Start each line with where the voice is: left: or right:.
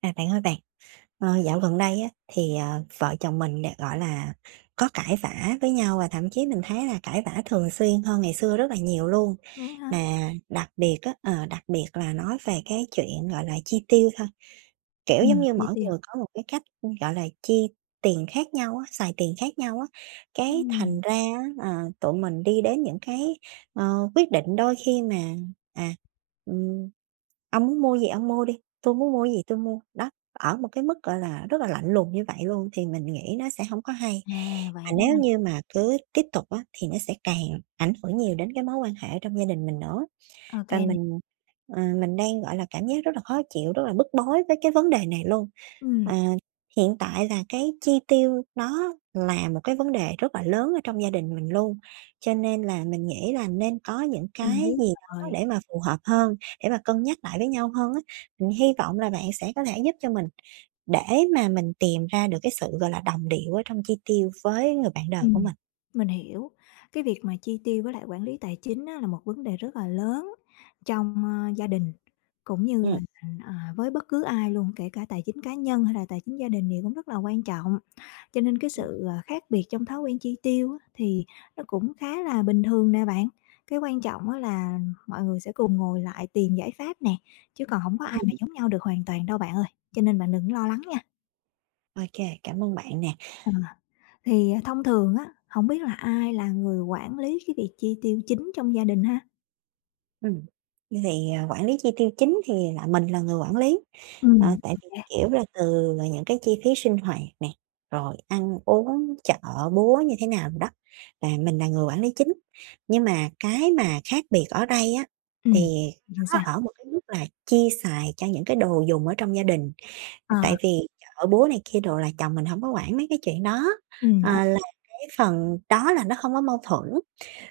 right: Bạn ơi bạn, dạo gần đây á, thì, vợ chồng mình nè, gọi là, có cãi vã với nhau và thậm chí mình thấy là cãi vã thường xuyên hơn ngày xưa rất là nhiều luôn.
left: Vậy á hả?
right: Mà đặc biệt á, đặc biệt là nói về cái chuyện, gọi là, chi tiêu thôi, kiểu, giống
left: Ừm.
right: như
left: Chi
right: mỗi
left: tiêu.
right: người có một cái cách, gọi là, chi tiền khác nhau á, xài tiền khác nhau á, cái
left: Ừm,
right: thành ra á, tụi mình đi đến những cái, quyết định đôi khi mà, à, ừm, "Ông muốn mua gì ông mua đi, tôi muốn mua gì tôi mua." Đó, ở một cái mức, gọi là, rất là lạnh lùng như vậy luôn thì mình nghĩ nó sẽ không có hay. Và
left: Vậy đó
right: nếu
left: là
right: như mà cứ tiếp tục á, thì nó sẽ càng ảnh hưởng nhiều đến cái mối quan hệ trong gia đình mình nữa.
left: ô
right: Và
left: kê nè.
right: mình, mình đang, gọi là, cảm giác rất là khó chịu, rất là bức bối với cái vấn đề này luôn.
left: Ừm,
right: Ờ, hiện tại là cái chi tiêu nó là một cái vấn đề rất là lớn ở trong gia đình mình luôn, cho nên là mình nghĩ là nên có những cái
left: mình biết
right: gì đó
left: rồi.
right: để mà phù hợp hơn, để mà cân nhắc lại với nhau hơn á. Mình hy vọng là bạn sẽ có thể giúp cho mình. Để mà mình tìm ra được cái sự, gọi là, đồng điệu ở trong chi tiêu với người bạn đời của
left: Ừm,
right: mình.
left: mình hiểu. Cái việc mà chi tiêu với lại quản lý tài chính á, là một vấn đề rất là lớn trong, gia đình, cũng như
right: Ừm.
left: là, với bất cứ ai luôn, kể cả tài chính cá nhân hay là tài chính gia đình thì cũng rất là quan trọng. Cho nên cái
right: Ừm,
left: sự, khác biệt trong thói quen chi tiêu á, thì nó cũng khá là bình thường nè bạn. Cái quan trọng á, là mọi người sẽ cùng ngồi lại tìm giải pháp nè, chứ còn không có ai mà
right: ừm.
left: giống nhau được hoàn toàn đâu bạn ơi, cho nên bạn đừng lo lắng nha.
right: Ô, cảm ơn bạn nè.
left: À, thì, thông thường á, hổng biết là ai là người quản lý cái việc chi tiêu chính trong gia đình ha?
right: Ừm, như vậy, à, quản lý chi tiêu chính thì là mình là người quản lý, tại
left: Ô
right: vì,
left: kê.
right: kiểu là, từ là những cái chi phí sinh hoạt nè, rồi ăn uống, chợ búa như thế nào đó là mình là người quản lý chính. Nhưng mà cái mà khác biệt ở đây á,
left: ừm,
right: thì
left: thì
right: nó
left: sao?
right: ở một cái mức là chi xài cho những cái đồ dùng ở trong gia đình.
left: Ờ,
right: Tại vì chợ búa này kia đồ là chồng mình hổng có quản mấy cái chuyện đó,
left: ô
right: là cái phần đó là nó không có mâu thuẫn.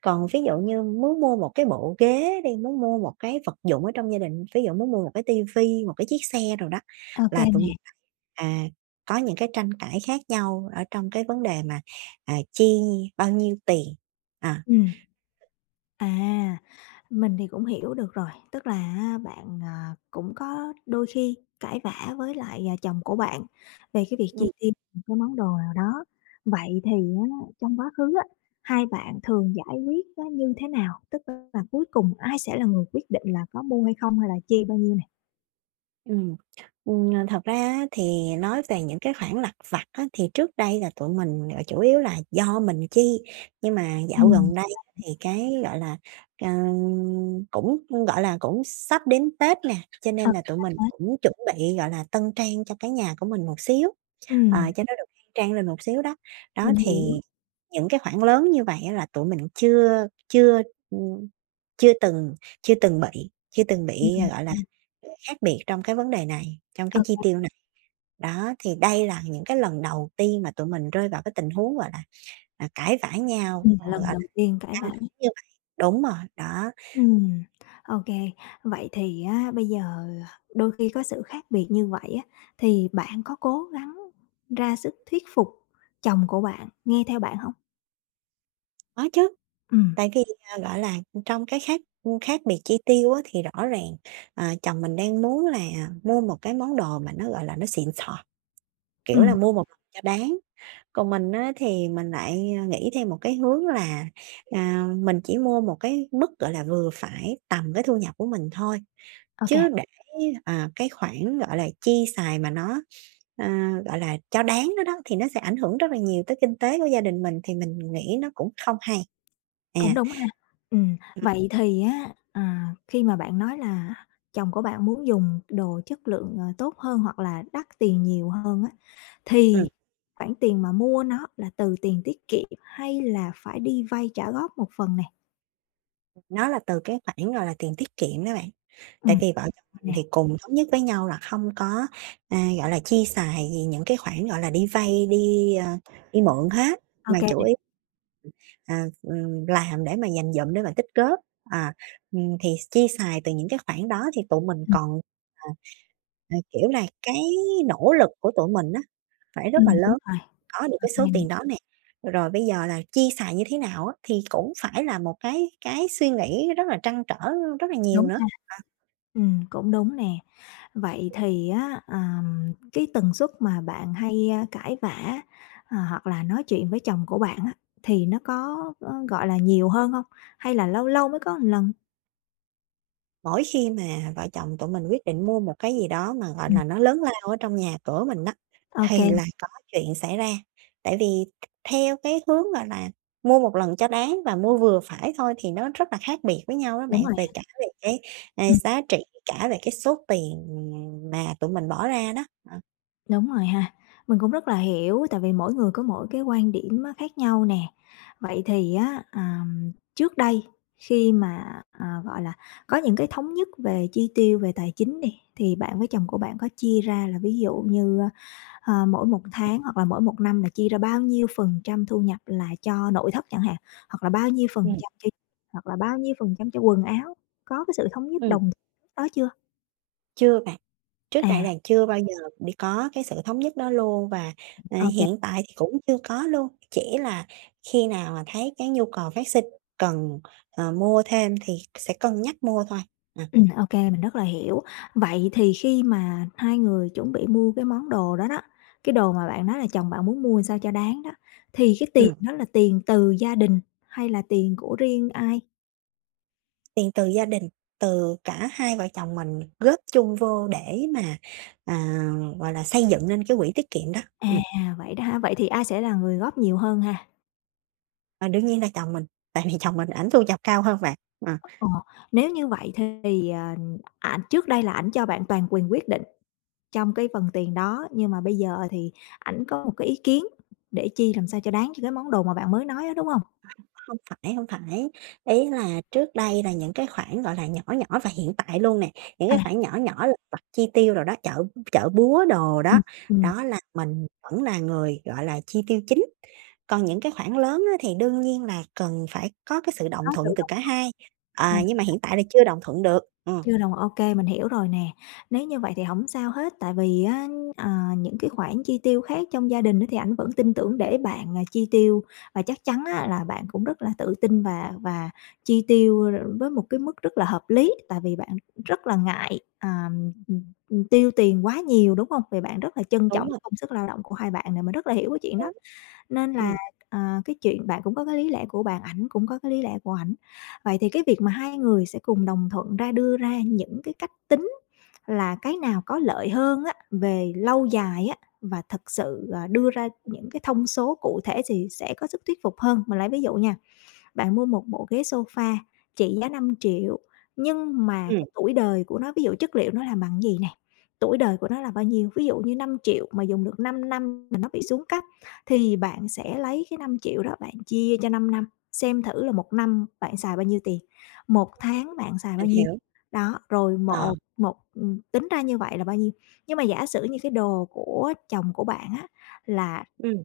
right: Còn ví dụ như muốn mua một cái bộ ghế đi, muốn mua một cái vật dụng ở trong gia đình, ví dụ muốn mua một cái ti vi, một cái chiếc xe đồ đó,
left: ô kê
right: là tụi mình
left: nè.
right: lại, à, có những cái tranh cãi khác nhau ở trong cái vấn đề mà, à, chi bao nhiêu tiền. À.
left: ừm, à, mình thì cũng hiểu được rồi, tức là á bạn, cũng có đôi khi cãi vã với lại, chồng của bạn về cái việc
right: Ừm.
left: chi tiêu một cái món đồ nào đó. Vậy thì á trong quá khứ á, hai bạn thường giải quyết nó như thế nào? Tức là cuối cùng ai sẽ là người quyết định là có mua hay không hay là chi bao nhiêu?
right: Ừm, à, thật ra á thì nói về những cái khoản lặt vặt á, thì trước đây là tụi mình, chủ yếu là do mình chi, nhưng mà dạo
left: Ừm.
right: gần đây á thì cái, gọi là, ờ, cũng, gọi là, cũng sắp đến Tết nè, cho
left: Ờ,
right: nên là tụi
left: Sao
right: mình
left: thế?
right: cũng chuẩn bị, gọi là, tân trang cho cái nhà của mình một xíu,
left: Ừm,
right: cho nó được khang trang lên một xíu đó. Đó,
left: mình
right: thì
left: hiểu.
right: những cái khoảng lớn như vậy á là tụi mình chưa chưa, ừm, chưa từng chưa từng bị chưa từng bị, à,
left: Ừm.
right: gọi là,
left: Ừm.
right: khác biệt trong cái vấn đề này, trong
left: Ô
right: cái chi
left: kê.
right: tiêu này. Đó, thì đây là những cái lần đầu tiên mà tụi mình rơi vào cái tình huống, gọi là, cãi vã nhau, rồi, gọi
left: Lần
right: là,
left: đầu tiên cãi
right: căng
left: vã.
right: thẳng như vậy. Đúng rồi, đó,
left: Ừm, ô kê, vậy thì á bây giờ đôi khi có sự khác biệt như vậy á, thì bạn có cố gắng ra sức thuyết phục chồng của bạn nghe theo bạn hông?
right: có chứ,
left: Ừm.
right: tại vì, à, gọi là, trong cái khác khác biệt chi tiêu á thì rõ ràng, à, chồng mình đang muốn là mua một cái món đồ mà nó, gọi là, nó xịn sò, kiểu
left: Ừm.
right: là, mua một lần cho đáng. Còn mình á thì mình lại, à, nghĩ theo một cái hướng là, à, mình chỉ mua một cái mức, gọi là, vừa phải tầm cái thu nhập của mình thôi,
left: Ô kê.
right: chứ để, à, cái khoản, gọi là, chi xài mà nó, à, gọi là, cho đáng đó đó, thì nó sẽ ảnh hưởng rất là nhiều tới kinh tế của gia đình mình, thì mình nghĩ nó cũng không hay. À,
left: Cũng đúng ha.
right: Ừm,
left: Vậy thì á, khi mà bạn nói là chồng của bạn muốn dùng đồ chất lượng, tốt hơn hoặc là đắt tiền nhiều hơn á, thì
right: ừm.
left: khoản tiền mà mua nó là từ tiền tiết kiệm hay là phải đi vay trả góp một phần nè?
right: Nó là từ cái khoản, gọi là, tiền tiết kiệm đó bạn. Tại
left: Ừm.
right: vì vợ chồng mình
left: Nè.
right: thì cùng thống nhất với nhau là không có, à, gọi là, chi xài gì những cái khoản, gọi là, đi vay, đi mượn hết, mà
left: Ok,
right: chủ
left: nè.
right: yếu làm để mà dành dụm, để mà tích góp. À, thì chi xài từ những cái khoản đó thì tụi mình
left: Ừm.
right: còn, à, kiểu là, cái nỗ lực của tụi mình á, phải rất
left: Ừm,
right: là
left: đúng
right: lớn
left: rồi.
right: có được cái
left: Ok,
right: số
left: nè.
right: tiền đó nè. Rồi bây giờ là chi xài như thế nào á, thì cũng phải là một cái suy nghĩ rất là trăn trở rất là nhiều
left: Đúng
right: nữa.
left: ha. Ừm, cũng đúng nè. Vậy thì á, cái tần suất mà bạn hay, cãi vã, hoặc là nói chuyện với chồng của bạn á, thì nó có, gọi là, nhiều hơn không? Hay là lâu lâu mới có một lần?
right: Mỗi khi mà vợ chồng tụi mình quyết định mua một cái gì đó mà, gọi
left: Ừm.
right: là, nó lớn lao ở trong nhà cửa mình á,
left: Ô,
right: thì là có chuyện xảy ra. Tại vì theo cái hướng, gọi là, mua một lần cho đáng và mua vừa phải thôi thì nó rất là khác biệt với nhau đó bạn,
left: đúng rồi.
right: về cả về cái, giá trị, cả về cái số tiền mà tụi mình bỏ ra đó. Ờ.
left: Đúng rồi ha. Mình cũng rất là hiểu, tại vì mỗi người có mỗi cái quan điểm á, khác nhau nè. Vậy thì á, trước đây khi mà, gọi là, có những cái thống nhất về chi tiêu, về tài chính đi, thì bạn với chồng của bạn có chia ra là ví dụ như, mỗi một tháng hoặc là mỗi một năm là chia ra bao nhiêu phần trăm thu nhập là cho nội thất chẳng hạn, hoặc là bao nhiêu phần
right: Ừm.
left: trăm cho hoặc là bao nhiêu phần trăm cho quần áo, có cái sự thống nhất
right: Ừm,
left: đồng đó chưa?
right: chưa bạn. Trước đây là
left: À.
right: chưa bao giờ đi có cái sự thống nhất đó luôn và,
left: OK.
right: hiện tại thì cũng chưa có luôn, chỉ là khi nào mà thấy cái nhu cầu phát sinh cần, mua thêm thì sẽ cân nhắc mua thôi. À,
left: Ô mình rất là hiểu. Vậy thì khi mà hai người chuẩn bị mua cái món đồ đó đó, cái đồ mà bạn nói là chồng bạn muốn mua làm sao cho đáng đó, thì cái tiền
right: ừm,
left: đó là tiền từ gia đình hay là tiền của riêng ai?
right: tiền từ gia đình, từ cả hai vợ chồng mình góp chung vô để mà, à, gọi là, xây dựng nên cái quỹ tiết kiệm đó.
left: À,
right: Ừm,
left: vậy đó ha. Vậy thì ai sẽ là người góp nhiều hơn ha?
right: và đương nhiên là chồng mình, tại vì chồng mình ảnh thu nhập cao hơn bạn. Ờ.
left: Ờ, Nếu như vậy thì, ảnh trước đây là ảnh cho bạn toàn quyền quyết định trong cái phần tiền đó, nhưng mà bây giờ thì ảnh có một cái ý kiến để chi làm sao cho đáng cho cái món đồ mà bạn mới nói đó đúng không?
right: Không phải, không phải. Ý là trước đây là những cái khoản, gọi là, nhỏ nhỏ và hiện tại luôn nè, những cái
left: À.
right: khoản nhỏ nhỏ lặt vặt chi tiêu đồ đó, chợ chợ búa đồ đó,
left: Ừm. Ừm,
right: đó là mình vẫn là người, gọi là, chi tiêu chính. Còn những cái khoản lớn á thì đương nhiên là cần phải có cái sự đồng
left: có sự
right: thuận từ
left: đồng
right: cả
left: thuận.
right: hai, à, nhưng
left: À.
right: mà hiện tại là chưa đồng thuận được. Ờ,
left: Chưa đồng Ô kê, mình hiểu rồi nè. Nếu như vậy thì không sao hết, tại vì á, ờ, những cái khoản chi tiêu khác trong gia đình á, thì ảnh vẫn tin tưởng để bạn, chi tiêu và chắc chắn á, là bạn cũng rất là tự tin và chi tiêu, với một cái mức rất là hợp lý, tại vì bạn rất là ngại, tiêu tiền quá nhiều, đúng không? Vì bạn rất là trân trọng
right: đúng
left: cái
right: rồi,
left: công sức lao động của hai bạn này mình rất là hiểu cái chuyện đó.
right: đúng,
left: Nên là,
right: ừm,
left: ờ, cái chuyện bạn cũng có cái lý lẽ của bạn, ảnh cũng có cái lý lẽ của ảnh. Vậy thì cái việc mà hai người sẽ cùng đồng thuận ra đưa ra những cái cách tính là cái nào có lợi hơn á, về lâu dài á, và thật sự, đưa ra những cái thông số cụ thể thì sẽ có sức thuyết phục hơn. Mình lấy ví dụ nha. Bạn mua một bộ ghế sofa trị giá 5 triệu nhưng mà
right: ừm,
left: cái tuổi đời của nó, ví dụ chất liệu nó làm bằng gì nè, tuổi đời của nó là bao nhiêu. Ví dụ như 5 triệu mà dùng được 5 năm mà nó bị xuống cấp thì bạn sẽ lấy cái 5 triệu đó bạn chia cho 5 năm, xem thử là một năm bạn xài bao nhiêu tiền, một tháng bạn xài
right: mình
left: bao nhiêu.
right: hiểu.
left: Đó, rồi
right: Ờ,
left: một một tính ra như vậy là bao nhiêu. Nhưng mà giả sử như cái đồ của chồng của bạn á là,
right: ừm,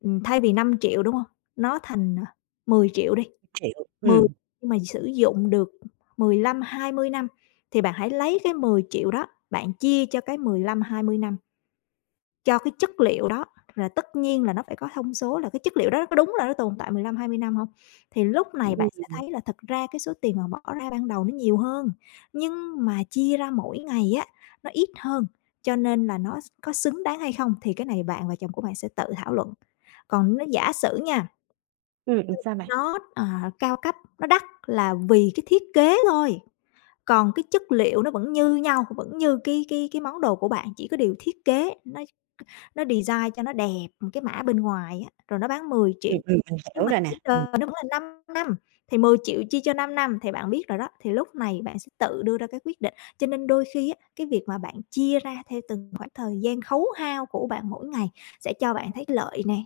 left: thay vì 5 triệu đúng không? Nó thành, 10 000 đi,
right: hiểu,
left: 10
right: ừm.
left: nhưng mà sử dụng được 15-20 năm, thì bạn hãy lấy cái 10 triệu đó, bạn chia cho cái 15-20 năm cho cái chất liệu đó, là tất nhiên là nó phải có thông số là cái chất liệu đó có đúng là nó tồn tại 15-20 năm không? Thì lúc này bạn
right: Ừm,
left: sẽ thấy là thật ra cái số tiền mà bỏ ra ban đầu nó nhiều hơn, nhưng mà chia ra mỗi ngày á, nó ít hơn, cho nên là nó có xứng đáng hay không thì cái này bạn và chồng của bạn sẽ tự thảo luận. Còn nó giả sử nha,
right: sao bạn?
left: nó, cao cấp, nó đắt là vì cái thiết kế thôi, còn cái chất liệu nó vẫn như nhau, vẫn như cái món đồ của bạn, chỉ có điều thiết kế nó design cho nó đẹp, một cái mã bên ngoài á, rồi nó bán 10 triệu.
right: Mình
left: Nhưng
right: hiểu
left: mà
right: rồi nè,
left: tuổi đời nó vẫn là 5 năm, thì 10 triệu chia cho 5 năm thì bạn biết rồi đó, thì lúc này bạn sẽ tự đưa ra cái quyết định. Cho nên đôi khi á, cái việc mà bạn chia ra theo từng khoảng thời gian khấu hao của bạn mỗi ngày sẽ cho bạn thấy lợi nè.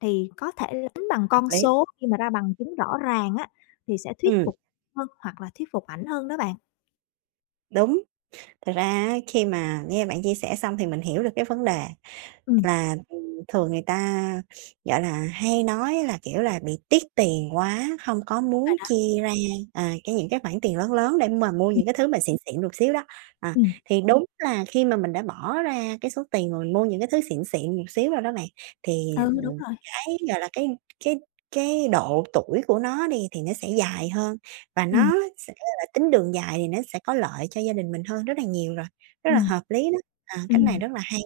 left: Thì có thể là tính bằng
right: hợp
left: con
right: lý.
left: số khi mà ra bằng chứng rõ ràng á, thì sẽ thuyết
right: Ừm,
left: phục hơn hoặc là thuyết phục ảnh hơn đó bạn.
right: đúng. Thực ra á, khi mà nghe bạn chia sẻ xong thì mình hiểu được cái vấn đề
left: Ừm,
right: là, thường người ta, gọi là, hay nói là, kiểu là, bị tiếc tiền quá, hông có
left: đúng
right: muốn
left: rồi đó.
right: chia ra, à, cái những cái khoản tiền lớn lớn để mà mua
left: Ừm.
right: những cái thứ mà xịn xịn một xíu đó. À,
left: Ừm.
right: thì đúng là khi mà mình đã bỏ ra cái số tiền mà mình mua những cái thứ xịn xịn một xíu rồi đó bạn, thì
left: Ừ, đúng rồi.
right: cái, gọi là, cái cái độ tuổi của nó đi thì nó sẽ dài hơn và
left: Ừm.
right: nó sẽ là tính đường dài thì nó sẽ có lợi cho gia đình mình hơn rất là nhiều rồi, rất là
left: Ừm.
right: hợp lý đó. À, cách này
left: Ừm.
right: rất là hay.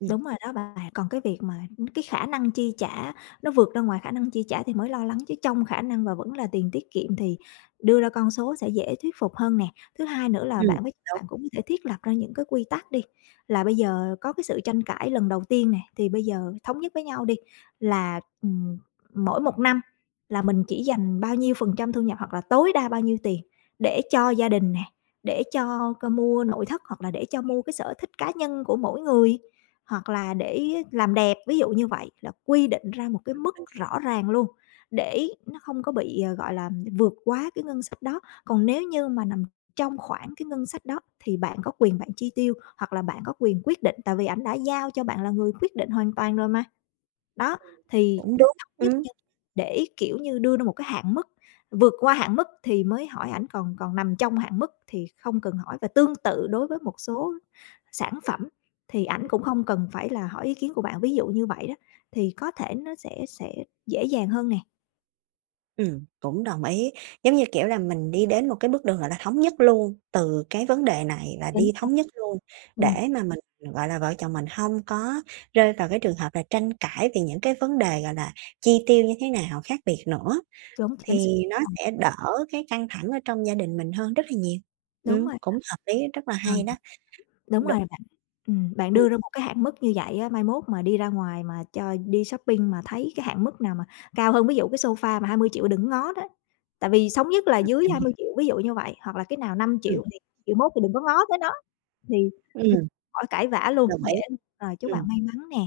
right: Ừm,
left: Đúng rồi đó bạn, còn cái việc mà cái khả năng chi trả nó vượt ra ngoài khả năng chi trả thì mới lo lắng, chứ trong khả năng và vẫn là tiền tiết kiệm thì đưa ra con số sẽ dễ thuyết phục hơn nè. Thứ hai nữa là
right: ừm,
left: bạn với
right: đúng,
left: bạn cũng có thể thiết lập ra những cái quy tắc đi, là bây giờ có cái sự tranh cãi lần đầu tiên nè, thì bây giờ thống nhất với nhau đi là, mỗi một năm là mình chỉ dành bao nhiêu phần trăm thu nhập hoặc là tối đa bao nhiêu tiền để cho gia đình nè, để cho c mua nội thất hoặc là để cho mua cái sở thích cá nhân của mỗi người hoặc là để làm đẹp, ví dụ như vậy, là quy định ra một cái mức rõ ràng luôn, để nó không có bị, gọi là, vượt quá cái ngân sách đó. Còn nếu như mà nằm trong khoảng cái ngân sách đó thì bạn có quyền bạn chi tiêu, hoặc là bạn có quyền quyết định, tại vì ảnh đã giao cho bạn là người quyết định hoàn toàn rồi mà. Đó, thì
right: đúng,
left: thống nhất nha, để, kiểu như, đưa ra một cái hạn mức, vượt qua hạn mức thì mới hỏi ảnh, còn còn nằm trong hạn mức thì không cần hỏi. Và tương tự đối với một số sản phẩm thì ảnh cũng không cần phải là hỏi ý kiến của bạn, ví dụ như vậy đó, thì có thể nó sẽ dễ dàng hơn nè.
right: cũng đồng ý. Giống như, kiểu là, mình đi đến một cái bước đường, gọi là, thống nhất luôn, từ cái vấn đề này là
left: Chính
right: đi
left: xác.
right: thống nhất luôn
left: Ừm,
right: để mà mình, gọi là, vợ chồng mình không có rơi vào cái trường hợp là tranh cãi về những cái vấn đề, gọi là, chi tiêu như thế nào khác biệt nữa.
left: đúng, chính xác
right: Thì nó
left: đó bạn.
right: sẽ đỡ cái căng thẳng ở trong gia đình mình hơn rất là nhiều.
left: Đúng rồi.
right: Cũng hợp lý, rất là
left: Ờ.
right: hay đó.
left: Đúng
right: Được,
left: rồi bạn. Bạn
right: ừm,
left: đưa ra một cái hạn mức như vậy á, mai mốt mà đi ra ngoài mà cho đi shopping mà thấy cái hạn mức nào mà cao hơn, ví dụ cái sofa mà 20 triệu đừng ngó đó. Tại vì sống nhất là dưới
right: mình
left: hai
right: hiểu,
left: mươi triệu ví dụ như vậy, hoặc là cái nào năm
right: ừm, ừm,
left: triệu thì triệu mốt thì đừng có ngó tới nó, thì khỏi cãi vã luôn,
right: đồng
left: dễ
right: ý.
left: rồi, chúc
right: Ừm,
left: bạn may mắn nè.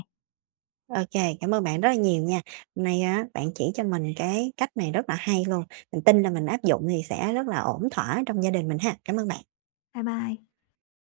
right: ô kê, cảm ơn bạn rất là nhiều nha. Hôm nay á, bạn chỉ cho mình cái cách này rất là hay luôn, mình tin là mình áp dụng thì sẽ rất là ổn thỏa trong gia đình mình ha. Cảm ơn bạn.
left: Bye bye.